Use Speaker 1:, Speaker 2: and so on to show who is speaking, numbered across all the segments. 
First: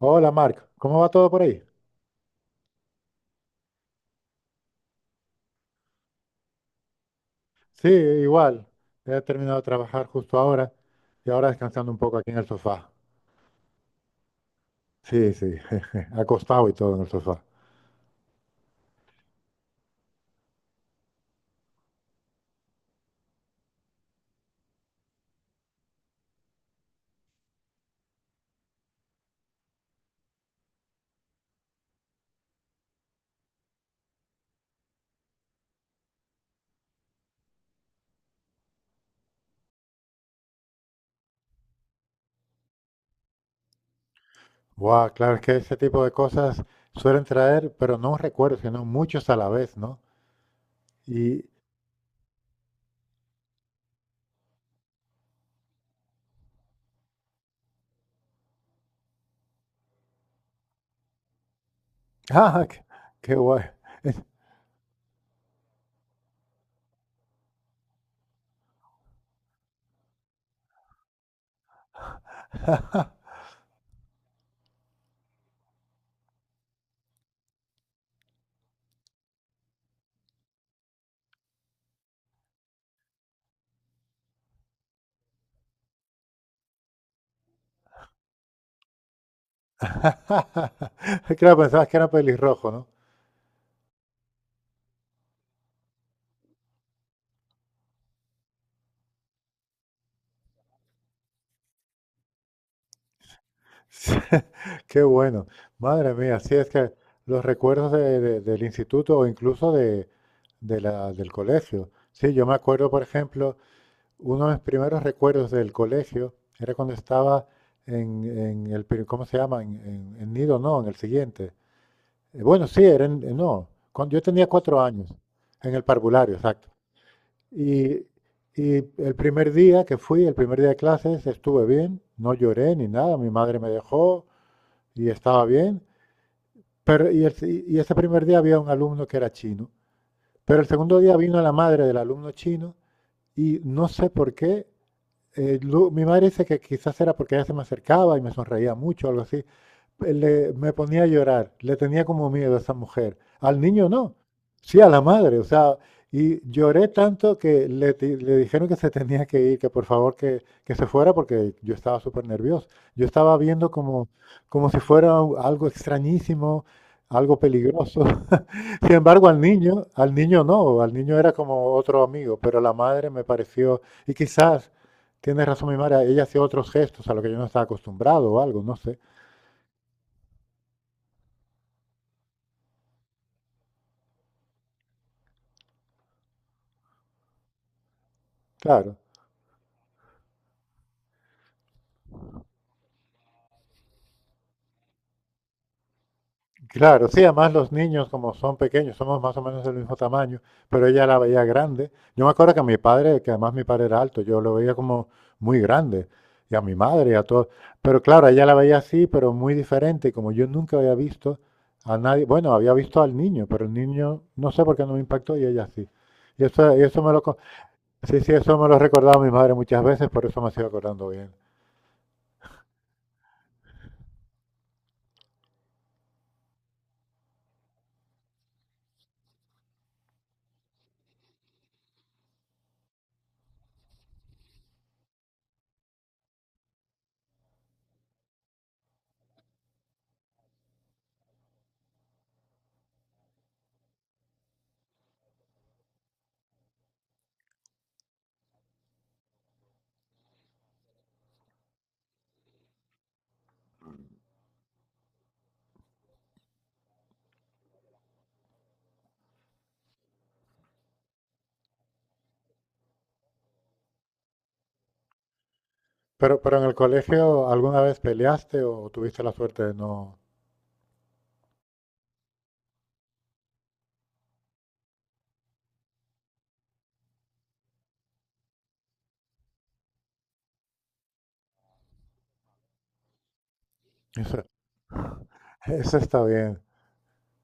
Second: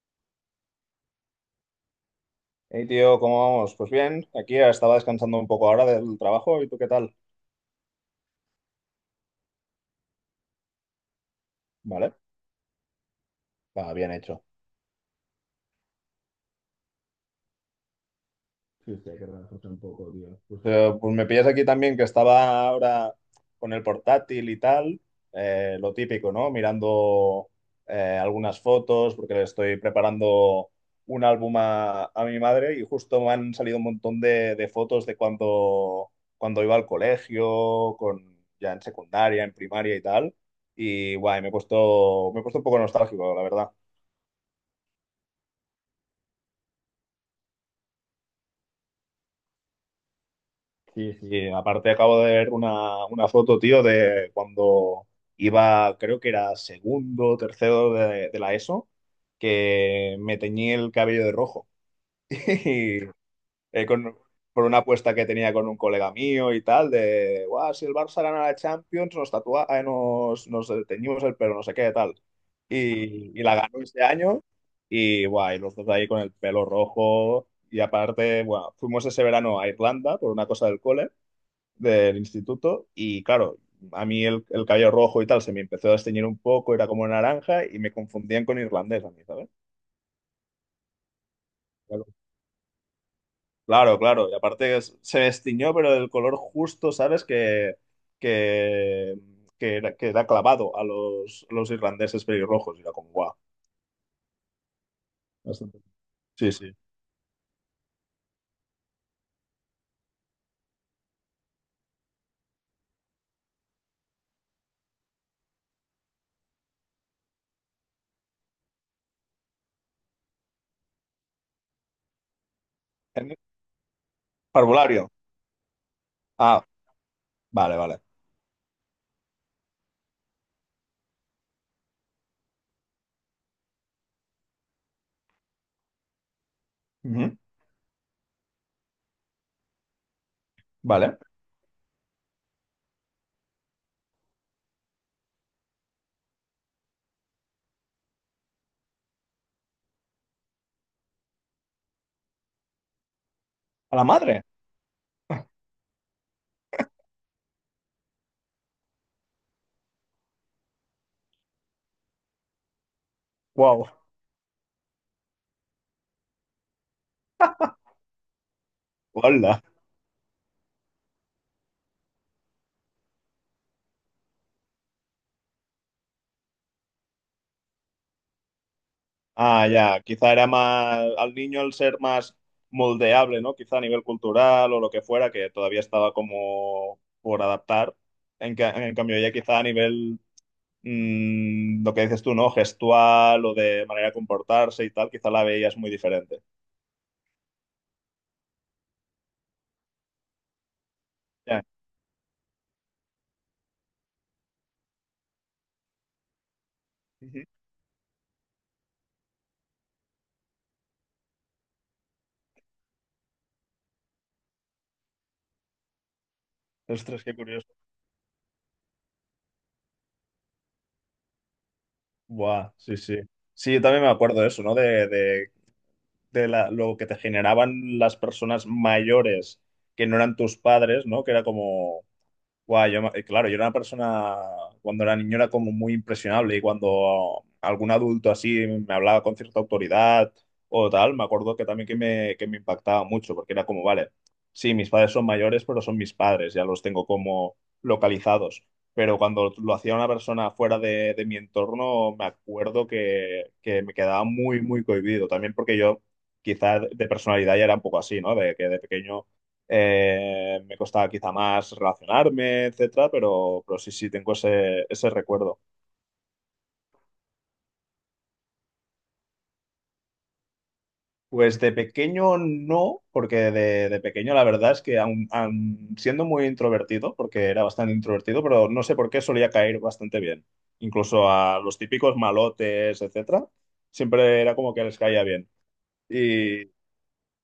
Speaker 1: Hola Marc, ¿cómo va todo por ahí?
Speaker 2: Hey tío, ¿cómo vamos? Pues bien, aquí estaba descansando un poco ahora del trabajo. ¿Y tú qué tal?
Speaker 1: Sí, igual. He terminado de trabajar justo ahora y ahora descansando un
Speaker 2: Vale,
Speaker 1: poco aquí en el sofá.
Speaker 2: va bien hecho.
Speaker 1: Sí, sí, acostado y todo en el sofá.
Speaker 2: Sí, sí, hay que relajarse un poco, tío. Pues sí, pues me pillas aquí también que estaba ahora con el portátil y tal. Lo típico, ¿no? Mirando algunas fotos porque le estoy preparando un álbum a mi madre, y justo me han salido un montón de fotos de cuando iba al colegio, con, ya en secundaria, en primaria y tal. Y guay, me he puesto un poco nostálgico, la verdad.
Speaker 1: Wow, claro, es que ese tipo de cosas suelen traer, pero no recuerdo, sino muchos a la vez, ¿no?
Speaker 2: Sí,
Speaker 1: Y,
Speaker 2: sí, aparte acabo de ver una foto, tío, de cuando iba, creo que era segundo, tercero de la ESO, que me teñí el cabello de rojo.
Speaker 1: ah, qué, qué guay.
Speaker 2: Y por una apuesta que tenía con un colega mío y tal, de, guau, si el Barça gana la Champions, nos tatua, nos teñimos el pelo, no sé qué, tal. Y la ganó este año y, guau, y los dos ahí con el pelo rojo. Y aparte, bueno, fuimos ese verano a Irlanda por una cosa del cole del instituto y claro, a mí el cabello rojo y tal se me empezó a desteñir un poco, era como naranja y me confundían con irlandés a mí, ¿sabes?
Speaker 1: Claro, pensabas que
Speaker 2: Claro,
Speaker 1: era pelirrojo, ¿no?
Speaker 2: claro, claro, y aparte se destiñó, pero del color justo, ¿sabes? Que, que era clavado a los irlandeses pelirrojos y era como guau.
Speaker 1: Qué bueno.
Speaker 2: Bastante.
Speaker 1: Madre mía,
Speaker 2: Sí,
Speaker 1: sí es
Speaker 2: sí.
Speaker 1: que los recuerdos del instituto o incluso del colegio. Sí, yo me acuerdo, por ejemplo, uno de mis primeros recuerdos del colegio era cuando estaba ¿cómo se llama? En Nido, no, en el siguiente. Bueno, sí, era
Speaker 2: En-
Speaker 1: no, cuando yo tenía cuatro
Speaker 2: Parvulario.
Speaker 1: años, en el parvulario,
Speaker 2: Ah,
Speaker 1: exacto.
Speaker 2: vale,
Speaker 1: Y,
Speaker 2: vale.
Speaker 1: y el primer día que fui, el primer día de clases, estuve bien, no lloré ni nada, mi madre me dejó y estaba bien. Pero, y,
Speaker 2: Ujú.
Speaker 1: el- y ese primer día había un alumno que era chino. Pero el segundo día
Speaker 2: Vale.
Speaker 1: vino la madre del alumno chino y no sé por qué, mi madre dice que quizás era porque ella se me acercaba y me sonreía mucho, algo así. Me ponía a llorar, le tenía como miedo a esa mujer. Al niño
Speaker 2: A la
Speaker 1: no,
Speaker 2: madre.
Speaker 1: sí a la madre, o sea, y lloré tanto que le dijeron que se tenía que ir, que por favor que se fuera porque yo estaba súper nervioso. Yo estaba viendo
Speaker 2: Wow.
Speaker 1: como si fuera algo extrañísimo, algo peligroso. Sin embargo,
Speaker 2: Hola.
Speaker 1: al niño no, al niño era como otro amigo, pero la madre me pareció, y quizás. Tienes razón, mi Mara, ella hacía otros gestos a lo que yo no estaba acostumbrado o algo, no sé.
Speaker 2: Ah, ya, quizá era más al niño, al ser más moldeable, ¿no? Quizá a nivel cultural o lo que fuera, que todavía estaba como por adaptar. En, en
Speaker 1: Claro,
Speaker 2: cambio, ya quizá a nivel, lo que dices tú, ¿no? Gestual o de manera de comportarse y tal, quizá la veías muy diferente.
Speaker 1: claro, sí, además los niños como son pequeños, somos más o menos del mismo tamaño, pero ella la veía
Speaker 2: Ya.
Speaker 1: grande. Yo me acuerdo que a mi padre, que además mi padre era alto, yo lo veía como muy grande, y a mi madre y a
Speaker 2: Ujú.
Speaker 1: todos. Pero claro, ella la veía así, pero muy diferente, y como yo nunca había visto a nadie, bueno, había visto al niño, pero el niño no sé por qué no me impactó y ella sí. Y eso me lo,
Speaker 2: Ostras, qué
Speaker 1: co-
Speaker 2: curioso.
Speaker 1: Sí, sí, eso me lo recordaba mi madre muchas veces, por eso me sigo acordando bien.
Speaker 2: Buah, sí, sí. Sí, yo también me acuerdo de eso, ¿no? De lo que te generaban las personas mayores que no eran tus padres, ¿no? Que era como... Guau, claro, yo era una persona, cuando era niño, era como muy impresionable, y cuando algún adulto así me hablaba con cierta autoridad o tal, me acuerdo que también que me impactaba mucho porque era como, vale, sí, mis padres son mayores, pero son mis padres, ya los tengo como localizados. Pero cuando lo hacía una persona fuera de mi entorno, me acuerdo que me quedaba muy cohibido. También porque yo quizás de personalidad ya era un poco así, ¿no? De que de pequeño me costaba quizá más relacionarme, etcétera, pero sí, sí, tengo ese recuerdo.
Speaker 1: Pero en el colegio, ¿alguna vez peleaste o tuviste la suerte de no?
Speaker 2: Pues de pequeño no, porque de pequeño la verdad es que aun siendo muy introvertido, porque era bastante introvertido, pero no sé por qué solía caer bastante bien. Incluso a los típicos malotes, etcétera,
Speaker 1: Eso,
Speaker 2: siempre era como que les caía bien.
Speaker 1: eso está bien.
Speaker 2: Y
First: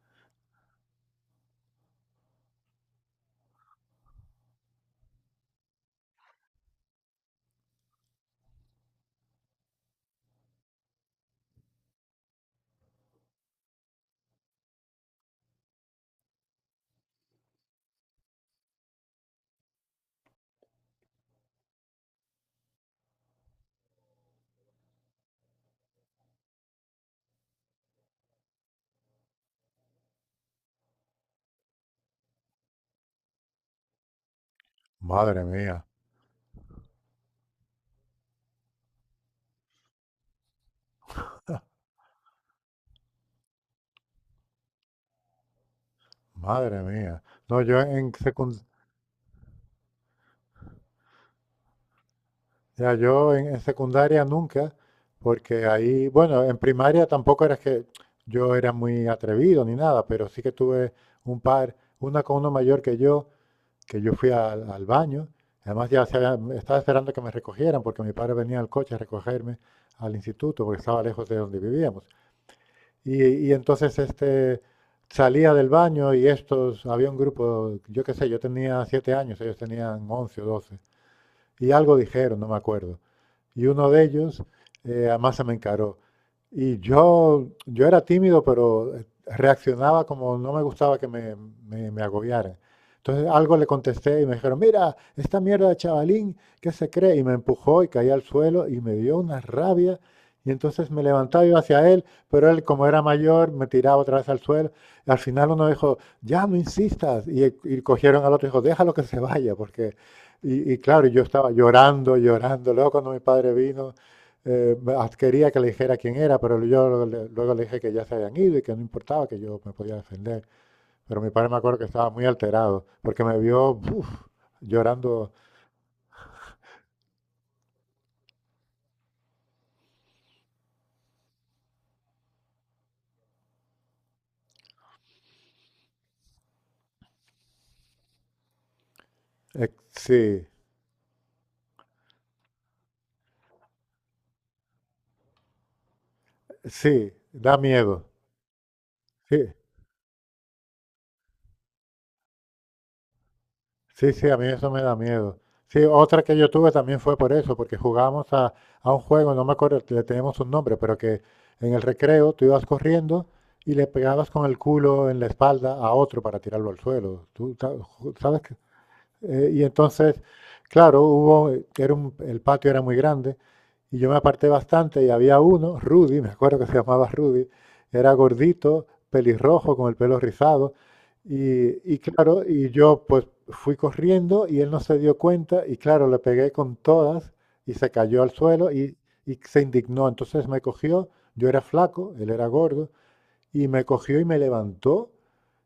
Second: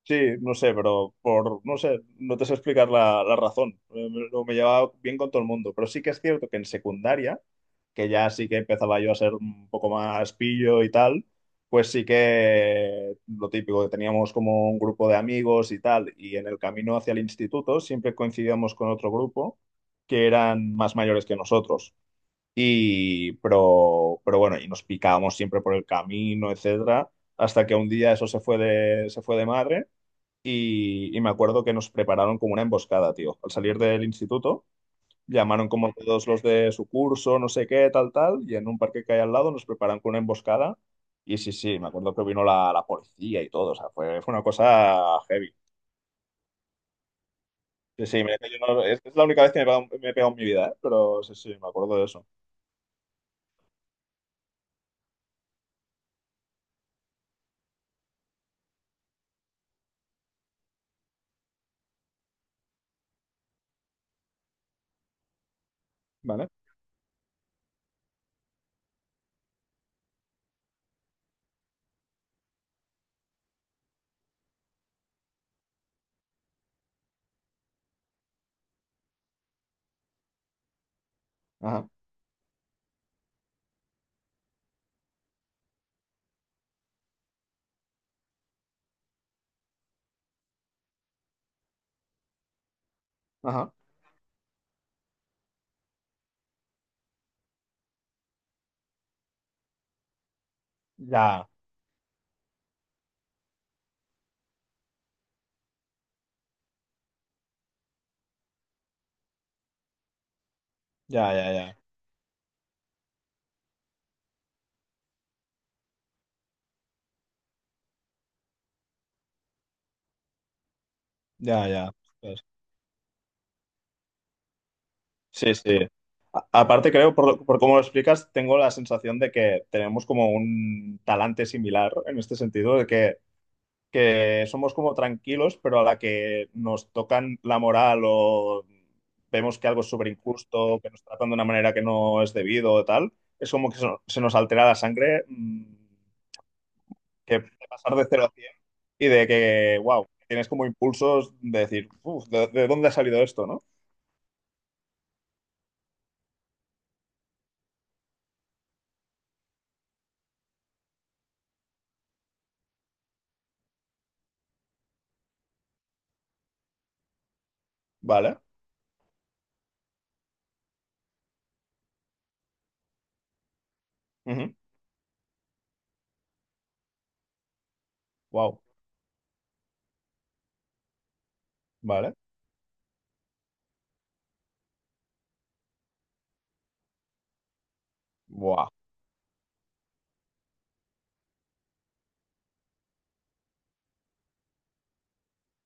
Speaker 2: sí, no sé, pero por, no sé, no te sé explicar la razón. Lo me llevaba bien con todo el mundo, pero sí que es cierto que en secundaria, que ya sí que empezaba yo a ser un poco más pillo y tal, pues sí que lo típico, que teníamos como un grupo de amigos y tal, y en el camino hacia el instituto siempre coincidíamos con otro grupo que eran más mayores que nosotros. Pero bueno, y nos picábamos siempre por el camino, etcétera, hasta que un día eso se fue se fue de madre. Y me acuerdo que nos prepararon como una emboscada, tío. Al salir del instituto,
Speaker 1: Madre
Speaker 2: llamaron
Speaker 1: mía,
Speaker 2: como todos los de su curso, no sé qué, tal, tal, y en un parque que hay al lado nos preparan con una emboscada. Y sí, sí, me acuerdo que vino la policía y todo, o sea, fue una cosa heavy.
Speaker 1: madre mía. No, yo
Speaker 2: Sí,
Speaker 1: en
Speaker 2: sí, mira que yo
Speaker 1: secundaria,
Speaker 2: no- es la única vez que me he pegado en mi vida, ¿eh? Pero sí, sí, me acuerdo de eso.
Speaker 1: ya yo en secundaria nunca, porque ahí, bueno, en primaria tampoco era que yo era muy atrevido ni nada, pero sí que tuve una con uno mayor que yo fui al baño. Además
Speaker 2: ¿Vale?
Speaker 1: estaba esperando que me recogieran porque mi padre venía al coche a recogerme al instituto porque estaba lejos de donde vivíamos. Y entonces este salía del baño había un grupo, yo qué sé, yo tenía 7 años, ellos tenían 11 o 12 y
Speaker 2: Ajá,
Speaker 1: algo dijeron, no me acuerdo, y uno de ellos, además se me encaró. Y yo era tímido, pero reaccionaba como no me gustaba que me agobiaran. Entonces algo le
Speaker 2: ajá.
Speaker 1: contesté y me dijeron, mira, esta mierda de chavalín, ¿qué se cree? Y me empujó y caí al suelo y me dio una rabia. Y entonces me levantaba y
Speaker 2: Ya,
Speaker 1: iba hacia él, pero él como era mayor me tiraba otra vez al suelo. Al final uno dijo, ya no insistas. Y cogieron al otro y dijo, déjalo que se vaya, porque, y claro, yo
Speaker 2: ya,
Speaker 1: estaba
Speaker 2: ya, ya,
Speaker 1: llorando, llorando. Luego cuando mi padre vino, eh, quería que le dijera quién era, pero yo luego le dije que ya se habían ido y que no importaba, que yo me podía defender. Pero mi padre me
Speaker 2: ya,
Speaker 1: acuerdo que
Speaker 2: ya.
Speaker 1: estaba muy
Speaker 2: Ostras.
Speaker 1: alterado, porque me vio, uf, llorando.
Speaker 2: Sí, sí. A- aparte, creo, por, por cómo lo explicas, tengo la sensación de que tenemos como un talante similar en este sentido, de que somos como tranquilos, pero a la que nos tocan la moral, o vemos que
Speaker 1: Eh,
Speaker 2: algo es súper
Speaker 1: sí,
Speaker 2: injusto, que nos tratan de una manera que no es debido o tal, es como que se nos altera la sangre, mm,
Speaker 1: sí,
Speaker 2: que
Speaker 1: da
Speaker 2: de pasar
Speaker 1: miedo.
Speaker 2: de 0 a 100, y de
Speaker 1: Sí,
Speaker 2: que, wow, tienes como impulsos de decir, "Uf, de dónde ha salido esto, no?
Speaker 1: sí, sí, a mí eso me da miedo. Sí, otra que yo tuve también fue por eso, porque jugábamos a un juego, no me acuerdo, le teníamos un nombre, pero que en el recreo tú ibas corriendo y le pegabas con el culo en la espalda a otro para tirarlo al suelo. ¿Tú sabes?
Speaker 2: Vale,
Speaker 1: Y entonces, claro, hubo, el patio era muy grande y yo me aparté
Speaker 2: ujú,
Speaker 1: bastante y había uno, Rudy, me acuerdo que se llamaba Rudy, era
Speaker 2: wow,
Speaker 1: gordito, pelirrojo, con el pelo rizado. Y
Speaker 2: vale,
Speaker 1: claro, y yo pues fui corriendo y él no se dio cuenta y claro, le pegué con todas y se cayó al
Speaker 2: wow,
Speaker 1: suelo y se indignó. Entonces me cogió, yo era flaco, él era gordo, y me cogió y me levantó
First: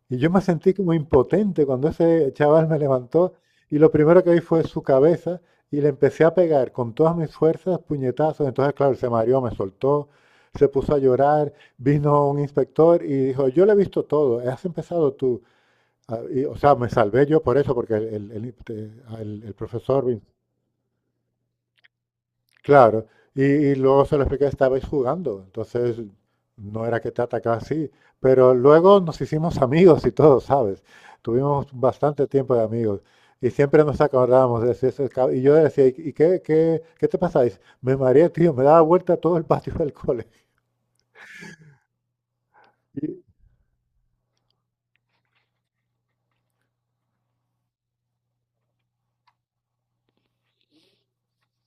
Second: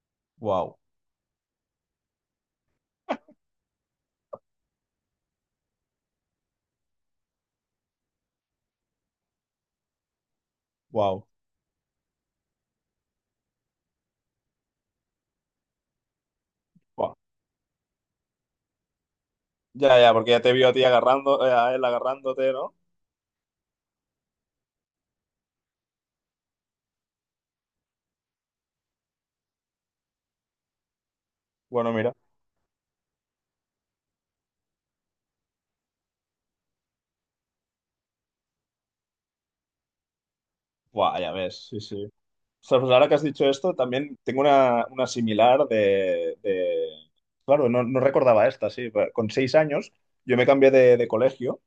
Speaker 1: y yo me sentí
Speaker 2: wow,
Speaker 1: como impotente cuando ese chaval me levantó y lo primero que vi fue su cabeza y le empecé a pegar con todas mis fuerzas, puñetazos. Entonces, claro, se mareó, me soltó, se puso a
Speaker 2: wow,
Speaker 1: llorar, vino un inspector y dijo, yo le he visto todo, has empezado tú. Ah, y, o sea, me
Speaker 2: wow.
Speaker 1: salvé yo por eso, porque el
Speaker 2: Ya,
Speaker 1: profesor.
Speaker 2: ya, porque ya te vio a ti agarrando, a él agarrándote, ¿no?
Speaker 1: Claro, y luego se lo expliqué, estabais jugando, entonces no era que te atacaba así, pero luego nos hicimos amigos y todo, ¿sabes? Tuvimos
Speaker 2: Bueno, mira.
Speaker 1: bastante tiempo de amigos y siempre nos acordábamos de ese, y yo le decía, ¿y qué te pasáis? Me mareé, tío, me daba vuelta todo el patio del cole.
Speaker 2: Buah, ya ves, sí, sí. O sea, pues ahora que
Speaker 1: Y,
Speaker 2: has dicho esto, también tengo una similar claro, no, no recordaba esta, sí. Con 6 años yo me cambié de colegio,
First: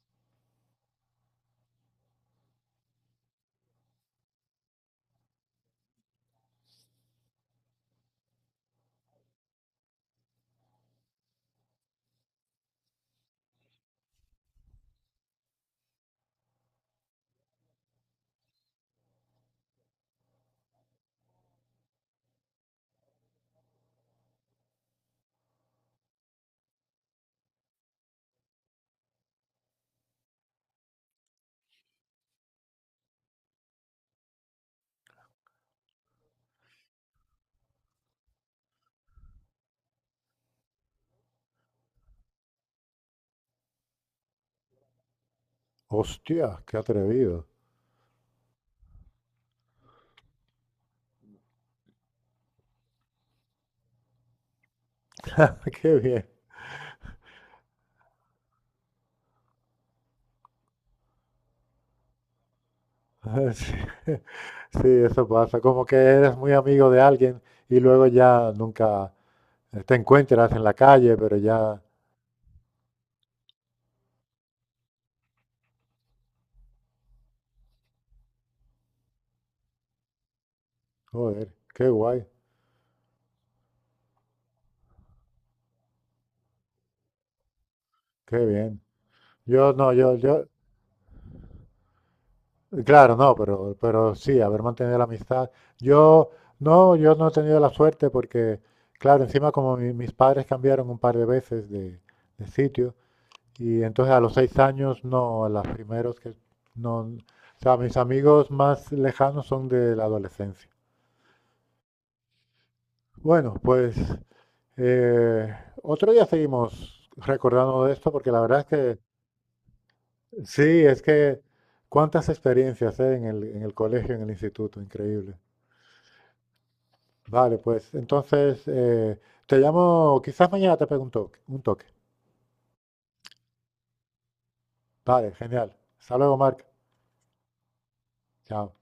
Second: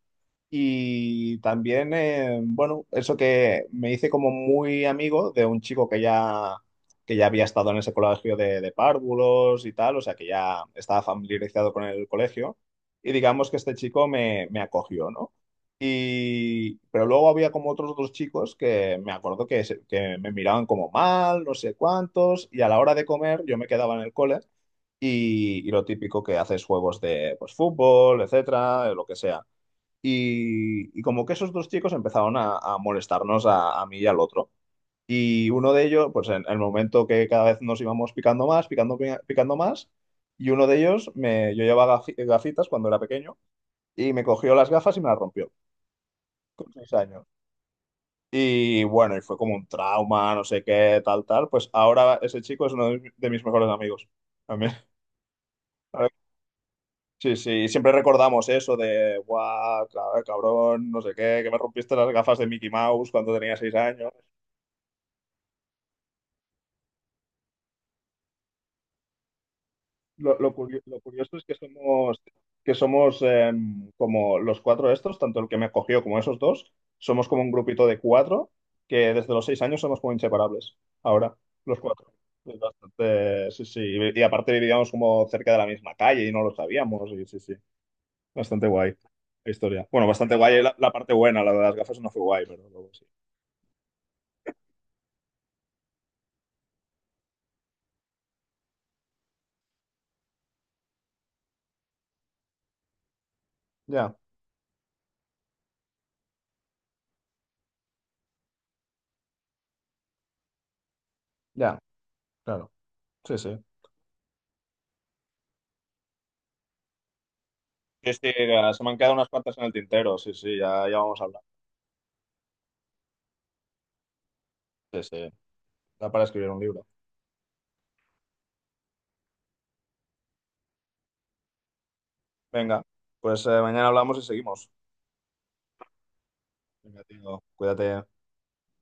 Speaker 2: y también, bueno, eso, que me hice como muy amigo de un chico que ya había estado en ese colegio de párvulos y tal, o sea, que ya estaba familiarizado con el colegio. Y digamos que este me acogió, ¿no? Y, pero luego había como otros dos chicos que me acuerdo que me miraban como mal, no sé cuántos, y a la hora de comer yo me quedaba en el cole, y lo típico que haces, juegos de pues, fútbol, etcétera, lo que sea. Y como que esos dos chicos empezaron a molestarnos a mí y al otro. Y uno de ellos, pues en el momento que cada vez nos íbamos picando más, picando más, y uno de ellos, me, yo llevaba gafitas cuando era pequeño, y me cogió las gafas y me las rompió,
Speaker 1: Hostia,
Speaker 2: con
Speaker 1: qué
Speaker 2: 6 años.
Speaker 1: atrevido.
Speaker 2: Y bueno, y fue como un trauma, no sé qué, tal, tal. Pues ahora ese chico es uno de mis mejores amigos. También.
Speaker 1: Qué bien.
Speaker 2: Sí, sí, y siempre recordamos eso de, guau, ca- cabrón, no sé qué, que me rompiste las gafas de Mickey Mouse cuando tenía
Speaker 1: Sí,
Speaker 2: 6 años.
Speaker 1: sí, eso pasa, como que eres muy amigo de alguien y luego ya nunca, te encuentras en la
Speaker 2: Lo
Speaker 1: calle,
Speaker 2: curioso
Speaker 1: pero
Speaker 2: es que
Speaker 1: ya.
Speaker 2: que somos em, como los cuatro estos, tanto el que me cogió como esos dos, somos como un grupito de 4 que desde los 6 años somos como inseparables. Ahora,
Speaker 1: Joder,
Speaker 2: los
Speaker 1: qué
Speaker 2: 4.
Speaker 1: guay,
Speaker 2: Es bastante, sí, sí, y aparte vivíamos como cerca de la misma calle y no lo sabíamos, y sí, sí,
Speaker 1: qué
Speaker 2: bastante
Speaker 1: bien.
Speaker 2: guay la
Speaker 1: Yo
Speaker 2: historia.
Speaker 1: no,
Speaker 2: Bueno, bastante guay la parte buena, la de las gafas no fue guay, pero...
Speaker 1: claro, no, pero sí, haber mantenido la amistad. Yo, no, yo no he tenido la suerte porque, claro, encima como mis padres cambiaron un par de veces de, sitio. Y entonces
Speaker 2: Ya,
Speaker 1: a los 6 años, no, a los primeros que, no, o sea, mis amigos más lejanos son de la adolescencia.
Speaker 2: ya, claro. Sí,
Speaker 1: Bueno,
Speaker 2: sí.
Speaker 1: pues eh, otro día seguimos recordando de esto
Speaker 2: Sí, sí,
Speaker 1: porque la verdad es
Speaker 2: se me han
Speaker 1: que.
Speaker 2: quedado unas cuantas en el tintero, sí, sí,
Speaker 1: Sí,
Speaker 2: ya, ya
Speaker 1: es
Speaker 2: vamos a
Speaker 1: que
Speaker 2: hablar.
Speaker 1: cuántas experiencias, en el colegio, en el instituto,
Speaker 2: Sí, sí.
Speaker 1: increíble.
Speaker 2: Da para escribir un libro.
Speaker 1: Vale, pues entonces, te llamo, quizás mañana te pregunto un toque.
Speaker 2: Venga, pues mañana hablamos y seguimos.
Speaker 1: Vale, genial. Hasta luego, Marc.
Speaker 2: Venga, tío, cuídate.
Speaker 1: Chao.